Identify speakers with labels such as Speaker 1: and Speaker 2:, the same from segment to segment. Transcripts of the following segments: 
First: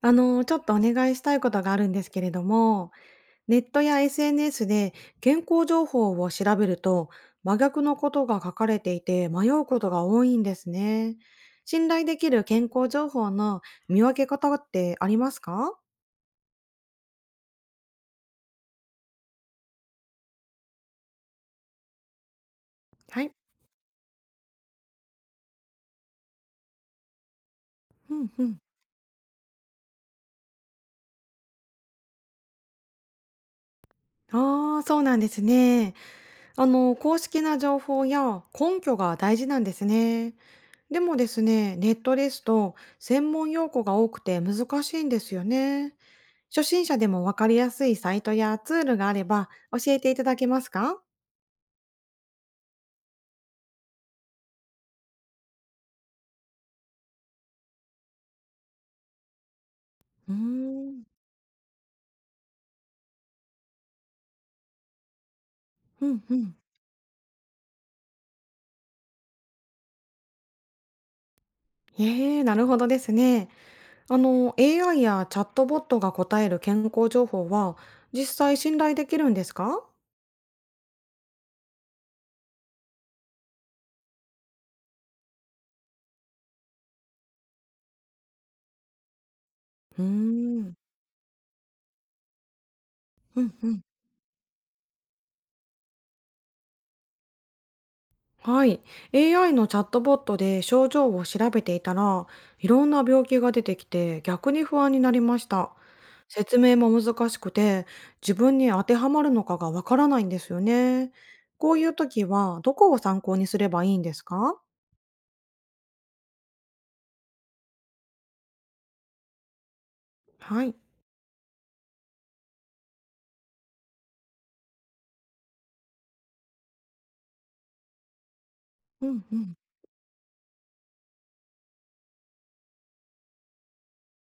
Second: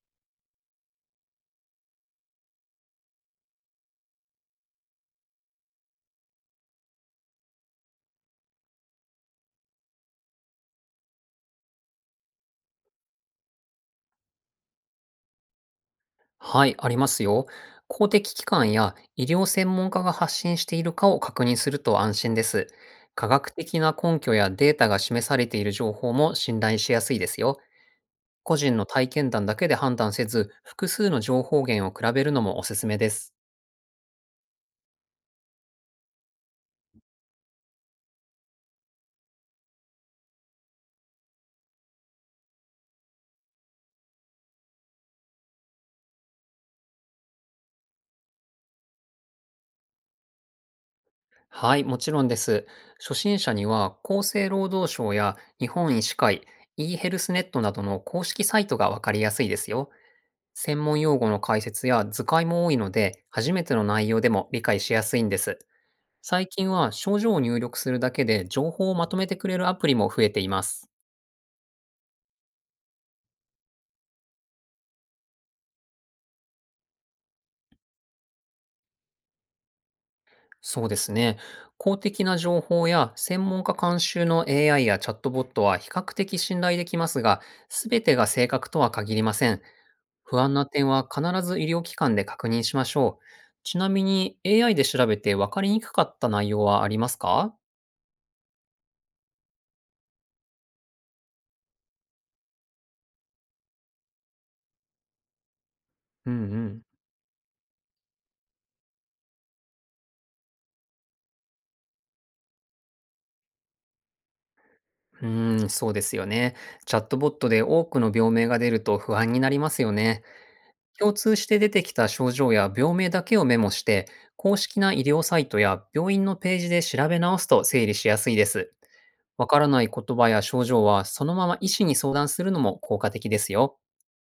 Speaker 1: ちょっとお願いしたいことがあるんですけれども、ネットや SNS で健康情報を調べると、真逆のことが書かれていて迷うことが多いんですね。信頼できる健康情報の見分け方ってありますか？
Speaker 2: はい、ありますよ。公的機関や医療専門家が発信しているかを確認すると安心です。
Speaker 1: は
Speaker 2: 科
Speaker 1: い。
Speaker 2: 学的な根拠やデータが示されている情報も信頼しやすいですよ。
Speaker 1: うんう
Speaker 2: 個
Speaker 1: ん。
Speaker 2: 人の体験談だけで判断せず、複数の情報源を比べるのもおすすめです。
Speaker 1: ああ、そうなんですね。公式な情報や根拠が大事なんですね。でもですね、ネットですと専門用語が多くて難しいんですよね。初心者でもわかりやすいサイトやツールがあれば教えていただけますか？
Speaker 2: はい、もちろんです。初心者には厚生労働省や日本医師会、e ヘルスネットなどの公式サイトがわかりやすいですよ。
Speaker 1: うー
Speaker 2: 専門
Speaker 1: ん、
Speaker 2: 用語の解説や図解も多いので、初めての内容でも理解しやすいんです。
Speaker 1: うんう
Speaker 2: 最
Speaker 1: ん。
Speaker 2: 近は症状を入力するだけで情報をまとめてくれるアプリも増えています。
Speaker 1: ええ、なるほどですね。AI やチャットボットが答える健康情報は実際信頼できるんですか？
Speaker 2: そうですね。公的な情報や専門家監修の AI やチャットボットは比較的信頼できますが、すべてが正確とは限りません。
Speaker 1: うー
Speaker 2: 不安な
Speaker 1: ん、
Speaker 2: 点は必ず医療機関で確認しましょう。
Speaker 1: うんう
Speaker 2: ち
Speaker 1: ん。
Speaker 2: なみに AI で調べて分かりにくかった内容はありますか？
Speaker 1: はい。AI のチャットボットで症状を調べていたら、いろんな病気が出てきて逆に不安になりました。
Speaker 2: うんう
Speaker 1: 説明
Speaker 2: ん。
Speaker 1: も難しくて、自分に当てはまるのかがわからないんですよね。こういう時はどこを参考にすればいいんですか？
Speaker 2: うーん、そうですよね。チャットボットで多くの病名が出ると不安になりますよね。
Speaker 1: はい。
Speaker 2: 共通して出てきた症状や病名だけをメモして、公式な医療サイトや病院のページで調べ直すと整理しやすいです。
Speaker 1: うんう
Speaker 2: わ
Speaker 1: ん。
Speaker 2: からない言葉や症状は、そのまま医師に相談するのも効果的ですよ。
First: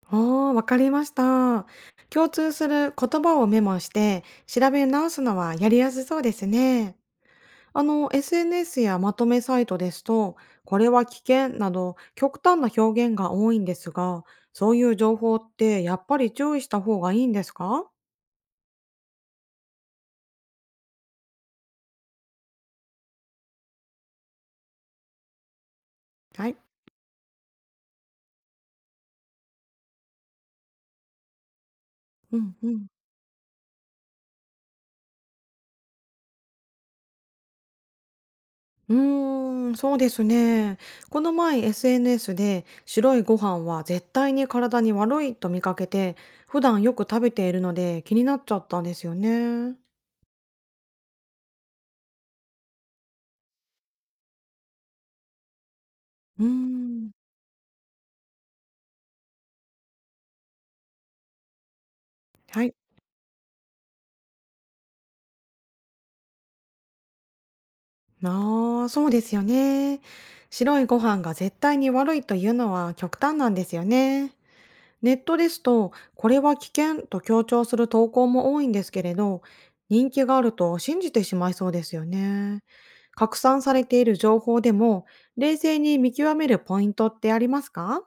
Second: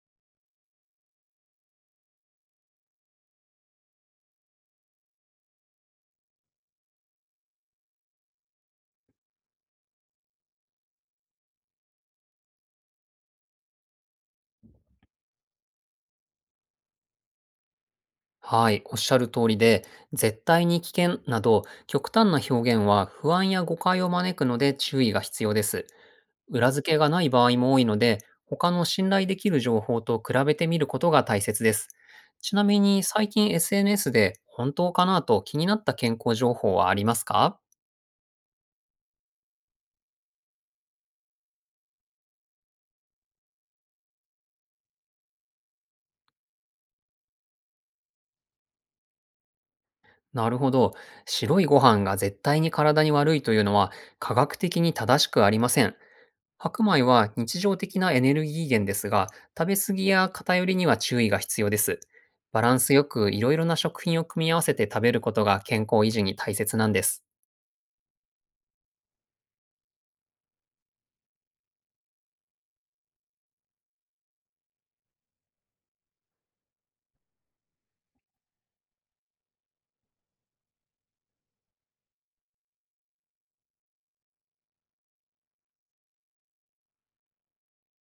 Speaker 1: ああ、わかりました。共通する言葉をメモして調べ直すのはやりやすそうですね。SNS やまとめサイトですと、これは危険など極端な表現が多いんですが、そういう情報ってやっぱり注意した方がいいんですか？
Speaker 2: はい、おっしゃる通りで、絶対に危険など、極端な表現は不安や誤解を招くので注意が必要です。
Speaker 1: はい。
Speaker 2: 裏付けがない場合も多いので、他の信頼できる情報と比べてみることが大切です。
Speaker 1: う
Speaker 2: ち
Speaker 1: ん
Speaker 2: な
Speaker 1: う
Speaker 2: み
Speaker 1: ん。
Speaker 2: に最近 SNS で本当かなと気になった健康情報はありますか？
Speaker 1: うーん、そうですね。この前 SNS で白いご飯は絶対に体に悪いと見かけて、普段よく食べているので気になっちゃったんですよね。
Speaker 2: なるほど。白いご飯が絶対に体に悪いというのは科学的に正しくありません。
Speaker 1: うー
Speaker 2: 白米
Speaker 1: ん。
Speaker 2: は日常的なエネルギー源ですが、食べ過ぎや偏りには注意が必要です。バ
Speaker 1: は
Speaker 2: ラ
Speaker 1: い。
Speaker 2: ンスよくいろいろな食品を組み合わせて食べることが健康維持に大切なんです。
Speaker 1: ああ、そうですよね。白いご飯が絶対に悪いというのは極端なんですよね。ネットですと、これは危険と強調する投稿も多いんですけれど、人気があると信じてしまいそうですよね。拡散されている情報でも、冷静に見極めるポイントってありますか？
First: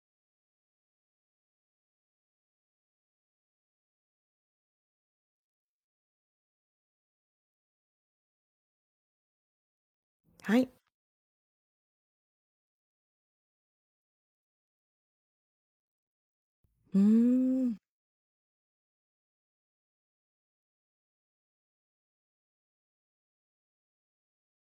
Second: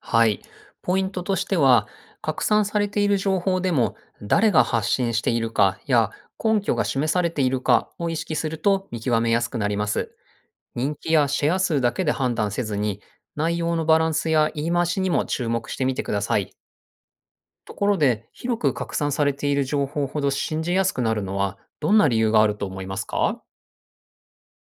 Speaker 2: はい。ポイントとしては、拡散されている情報でも、誰が発信しているかや根拠が示されているかを意識すると見極めやすくなります。
Speaker 1: はい。
Speaker 2: 人気やシェア数だけで判断せずに、内容のバランスや言い回しにも注目してみてください。
Speaker 1: うーん。
Speaker 2: ところで、広く拡散されている情報ほど信じやすくなるのは、どんな理由があると思いますか？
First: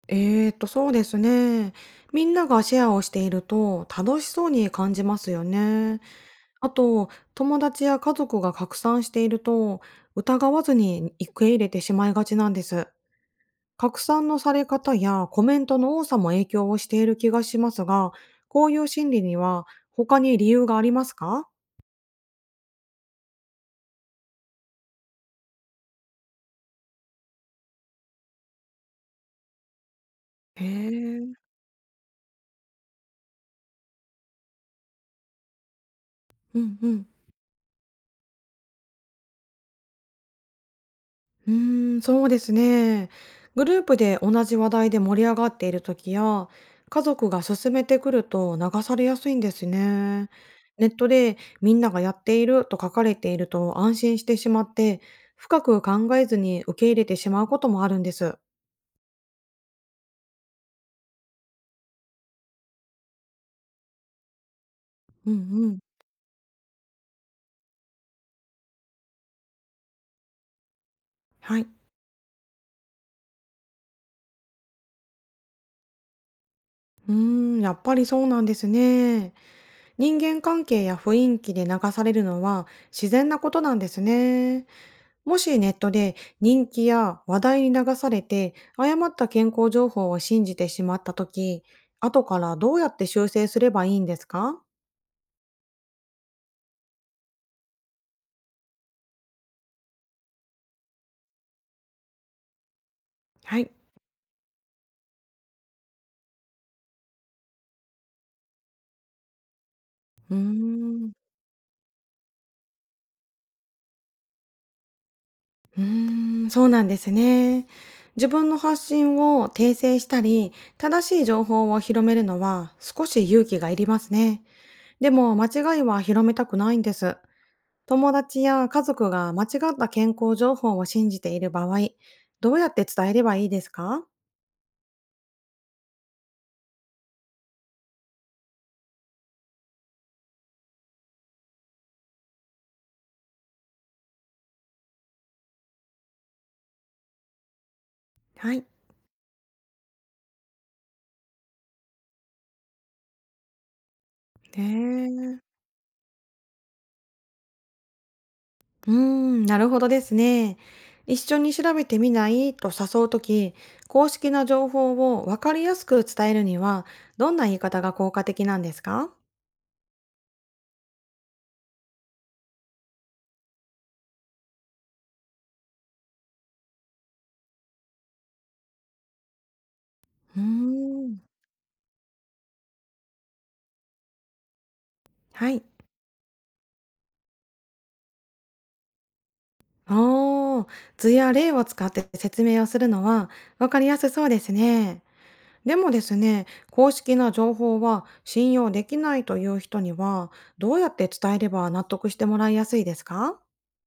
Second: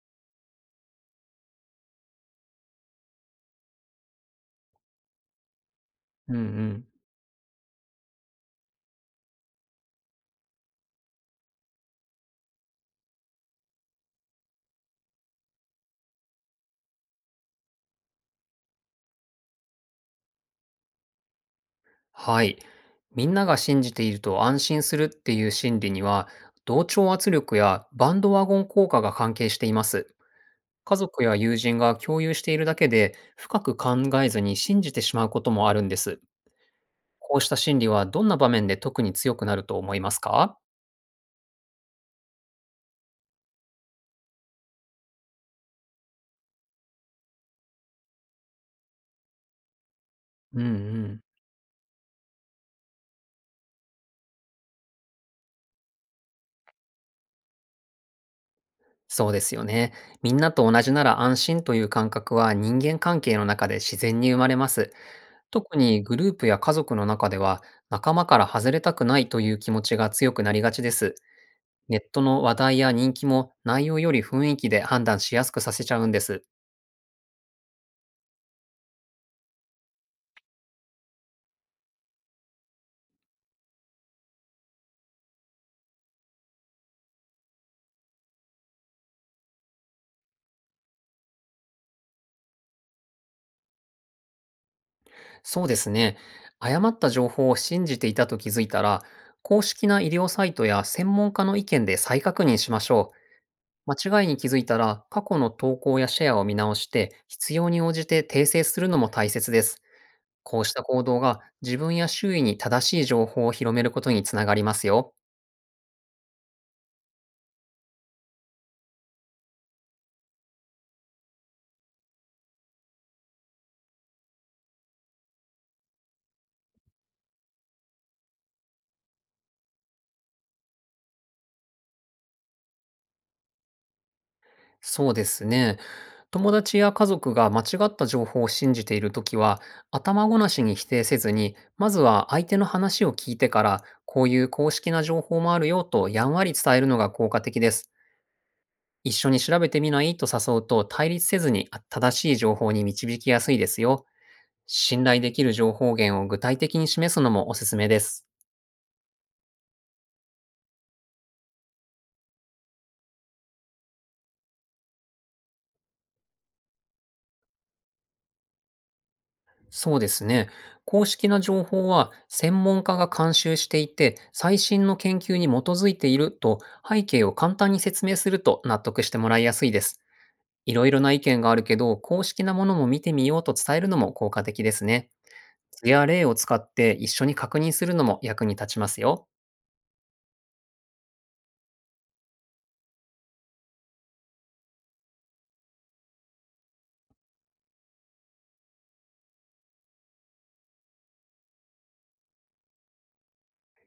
Speaker 1: そうですね。みんながシェアをしていると楽しそうに感じますよね。
Speaker 2: うんう
Speaker 1: あ
Speaker 2: ん。
Speaker 1: と、友達や家族が拡散していると、疑わずに受け入れてしまいがちなんです。拡散のされ方やコメントの多さも影響をしている気がしますが、こういう心理には他に理由がありますか？
Speaker 2: はい。みんなが信じていると安心するっていう心理には、同調圧力やバンドワゴン効果が関係しています。
Speaker 1: へ
Speaker 2: 家族
Speaker 1: え。
Speaker 2: や友人が共有しているだけで、深く考えずに信じてしまうこともあるんです。
Speaker 1: うんうん。
Speaker 2: こうした心理はどんな場面で特に強くなると思いますか？
Speaker 1: うーん、そうですね。グループで同じ話題で盛り上がっている時や、家族が勧めてくると流されやすいんですね。
Speaker 2: うんう
Speaker 1: ネット
Speaker 2: ん。
Speaker 1: でみんながやっていると書かれていると安心してしまって、深く考えずに受け入れてしまうこともあるんです。
Speaker 2: そうですよね。みんなと同じなら安心という感覚は人間関係の中で自然に生まれます。
Speaker 1: うんう
Speaker 2: 特
Speaker 1: ん。
Speaker 2: にグループや家族の中では、仲間から外れたくないという気持ちが強くなりがちです。
Speaker 1: はい。
Speaker 2: ネットの話題や人気も内容より雰囲気で判断しやすくさせちゃうんです。
Speaker 1: うーん、やっぱりそうなんですね。人間関係や雰囲気で流されるのは自然なことなんですね。もしネットで人気や話題に流されて誤った健康情報を信じてしまった時、後からどうやって修正すればいいんですか？
Speaker 2: そうですね。誤った情報を信じていたと気づいたら、公式な医療サイトや専門家の意見で再確認しましょ
Speaker 1: はい。
Speaker 2: う。間違いに気づいたら、過去の投稿やシェアを見直して、必要に応じて訂正するのも大切です。
Speaker 1: うー
Speaker 2: こうした行
Speaker 1: ん、
Speaker 2: 動が自分や周囲に正しい情報を広めることにつながりますよ。
Speaker 1: うーん、そうなんですね。自分の発信を訂正したり、正しい情報を広めるのは少し勇気がいりますね。でも間違いは広めたくないんです。友達や家族が間違った健康情報を信じている場合、どうやって伝えればいいですか？
Speaker 2: そうですね。友達や家族が間違った情報を信じているときは、頭ごなしに否定せずに、まずは相手の話を聞いてから、こういう公式な情報もあるよとやんわり伝えるのが効果的です。
Speaker 1: はい。
Speaker 2: 一緒に調べてみないと誘うと対立せずに正しい情報に導きやすいですよ。信
Speaker 1: ね
Speaker 2: 頼で
Speaker 1: え。
Speaker 2: きる情報源を具体的に示すのもおすすめです。
Speaker 1: うーん、なるほどですね。一緒に調べてみないと誘うとき、公式な情報を分かりやすく伝えるには、どんな言い方が効果的なんですか？
Speaker 2: そうですね。公式な情報は専門家が監修していて、最新の研究に基づいていると背景を簡単に説明すると納得してもらいやすいです。
Speaker 1: うー
Speaker 2: いろいろな
Speaker 1: ん。
Speaker 2: 意見があるけど、公式なものも見てみようと伝えるのも効果的ですね。
Speaker 1: はい。
Speaker 2: 図や例を使って一緒に確認するのも役に立ちますよ。
Speaker 1: おー、図や例を使って説明をするのは分かりやすそうですね。でもですね、公式な情報は信用できないという人には、どうやって伝えれば納得してもらいやすいですか？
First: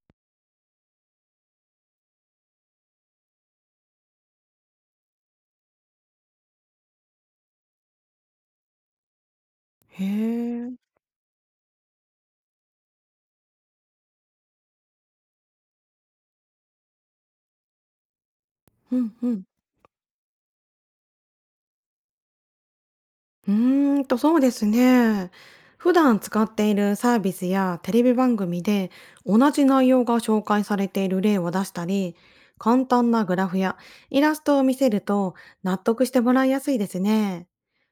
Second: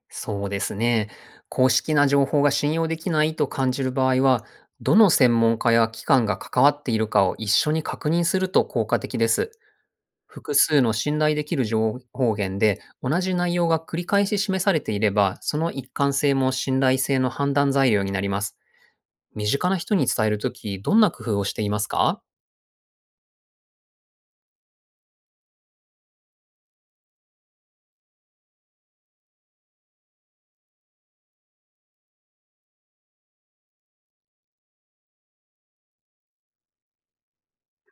Speaker 2: そうですね。公式な情報が信用できないと感じる場合は、どの専門家や機関が関わっているかを一緒に確認すると効果的です。
Speaker 1: へ
Speaker 2: 複
Speaker 1: え。
Speaker 2: 数の信頼できる情報源で同じ内容が繰り返し示されていれば、その一貫性も信頼性の判断材料になります。
Speaker 1: うんうん。
Speaker 2: 身近な人に伝えるとき、どんな工夫をしていますか？
Speaker 1: うーんと、そうですね。普段使っているサービスやテレビ番組で同じ内容が紹介されている例を出したり、簡単なグラフやイラストを見せると納得してもらいやすいですね。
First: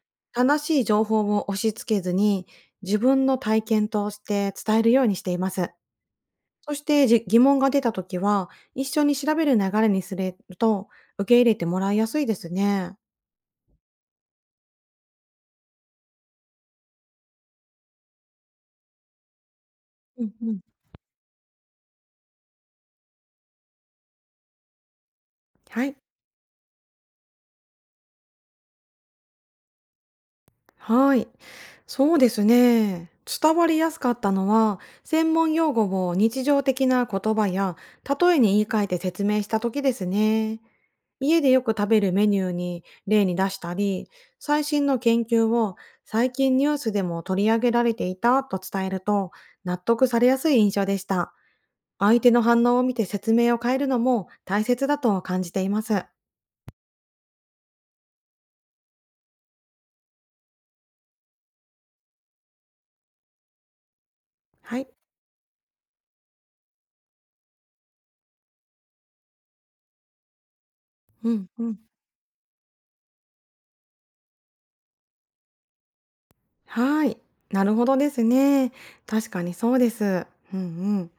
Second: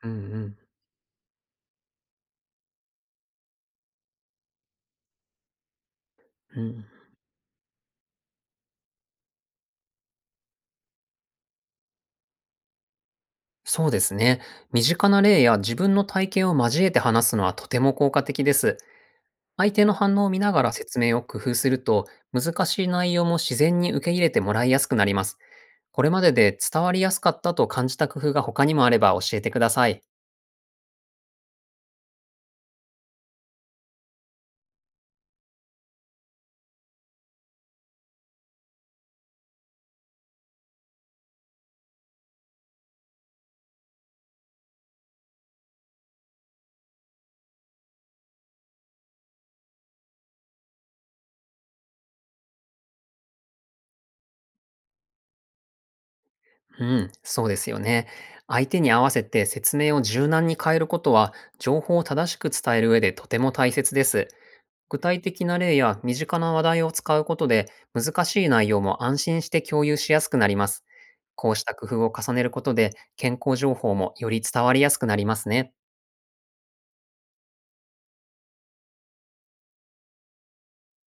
Speaker 2: うんうん。
Speaker 1: 正しい情報を押し付けずに自分の体験として伝えるようにしています。
Speaker 2: う
Speaker 1: そし
Speaker 2: ん、
Speaker 1: て疑問が出た時は一緒に調べる流れにすると受け入れてもらいやすいですね。
Speaker 2: そうですね。身近な例や自分の体験を交えて話すのはとても効果的です。相手の反
Speaker 1: う
Speaker 2: 応を
Speaker 1: ん
Speaker 2: 見
Speaker 1: う
Speaker 2: な
Speaker 1: ん。
Speaker 2: がら説明を工夫すると、難しい内容も自然に受け入れてもらいやすくなります。
Speaker 1: はい。
Speaker 2: これまでで伝わりやすかったと感じた工夫が他にもあれば教えてください。
Speaker 1: はい。そうですね。伝わりやすかったのは、専門用語を日常的な言葉や例えに言い換えて説明した時ですね。家でよく食べるメニューに例に出したり、最新の研究を最近ニュースでも取り上げられていたと伝えると、納得されやすい印象でした。相手の反応を見て説明を変えるのも大切だと感じています。
Speaker 2: うん、そうですよね。相手に合わせて説明を柔軟に変えることは、情報を正しく伝える上でとても大切です。
Speaker 1: はい。
Speaker 2: 具体的な例や身近な話題を使うことで、難しい内容も安心して共有しやすくなります。
Speaker 1: うん。
Speaker 2: こうした工夫を重ねることで、健康情報もより伝わりやすくなりますね。
Speaker 1: はい、なるほどですね。確かにそうです。うんうん。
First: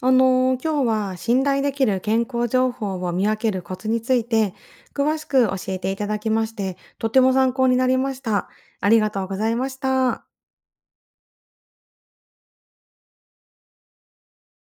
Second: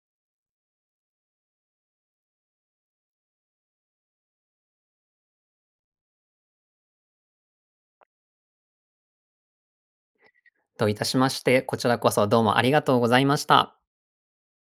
Speaker 1: 今日は信頼できる健康情報を見分けるコツについて詳しく教えていただきまして、とても参考になりました。ありがとうございました。
Speaker 2: といたしまして、こちらこそどうもありがとうございました。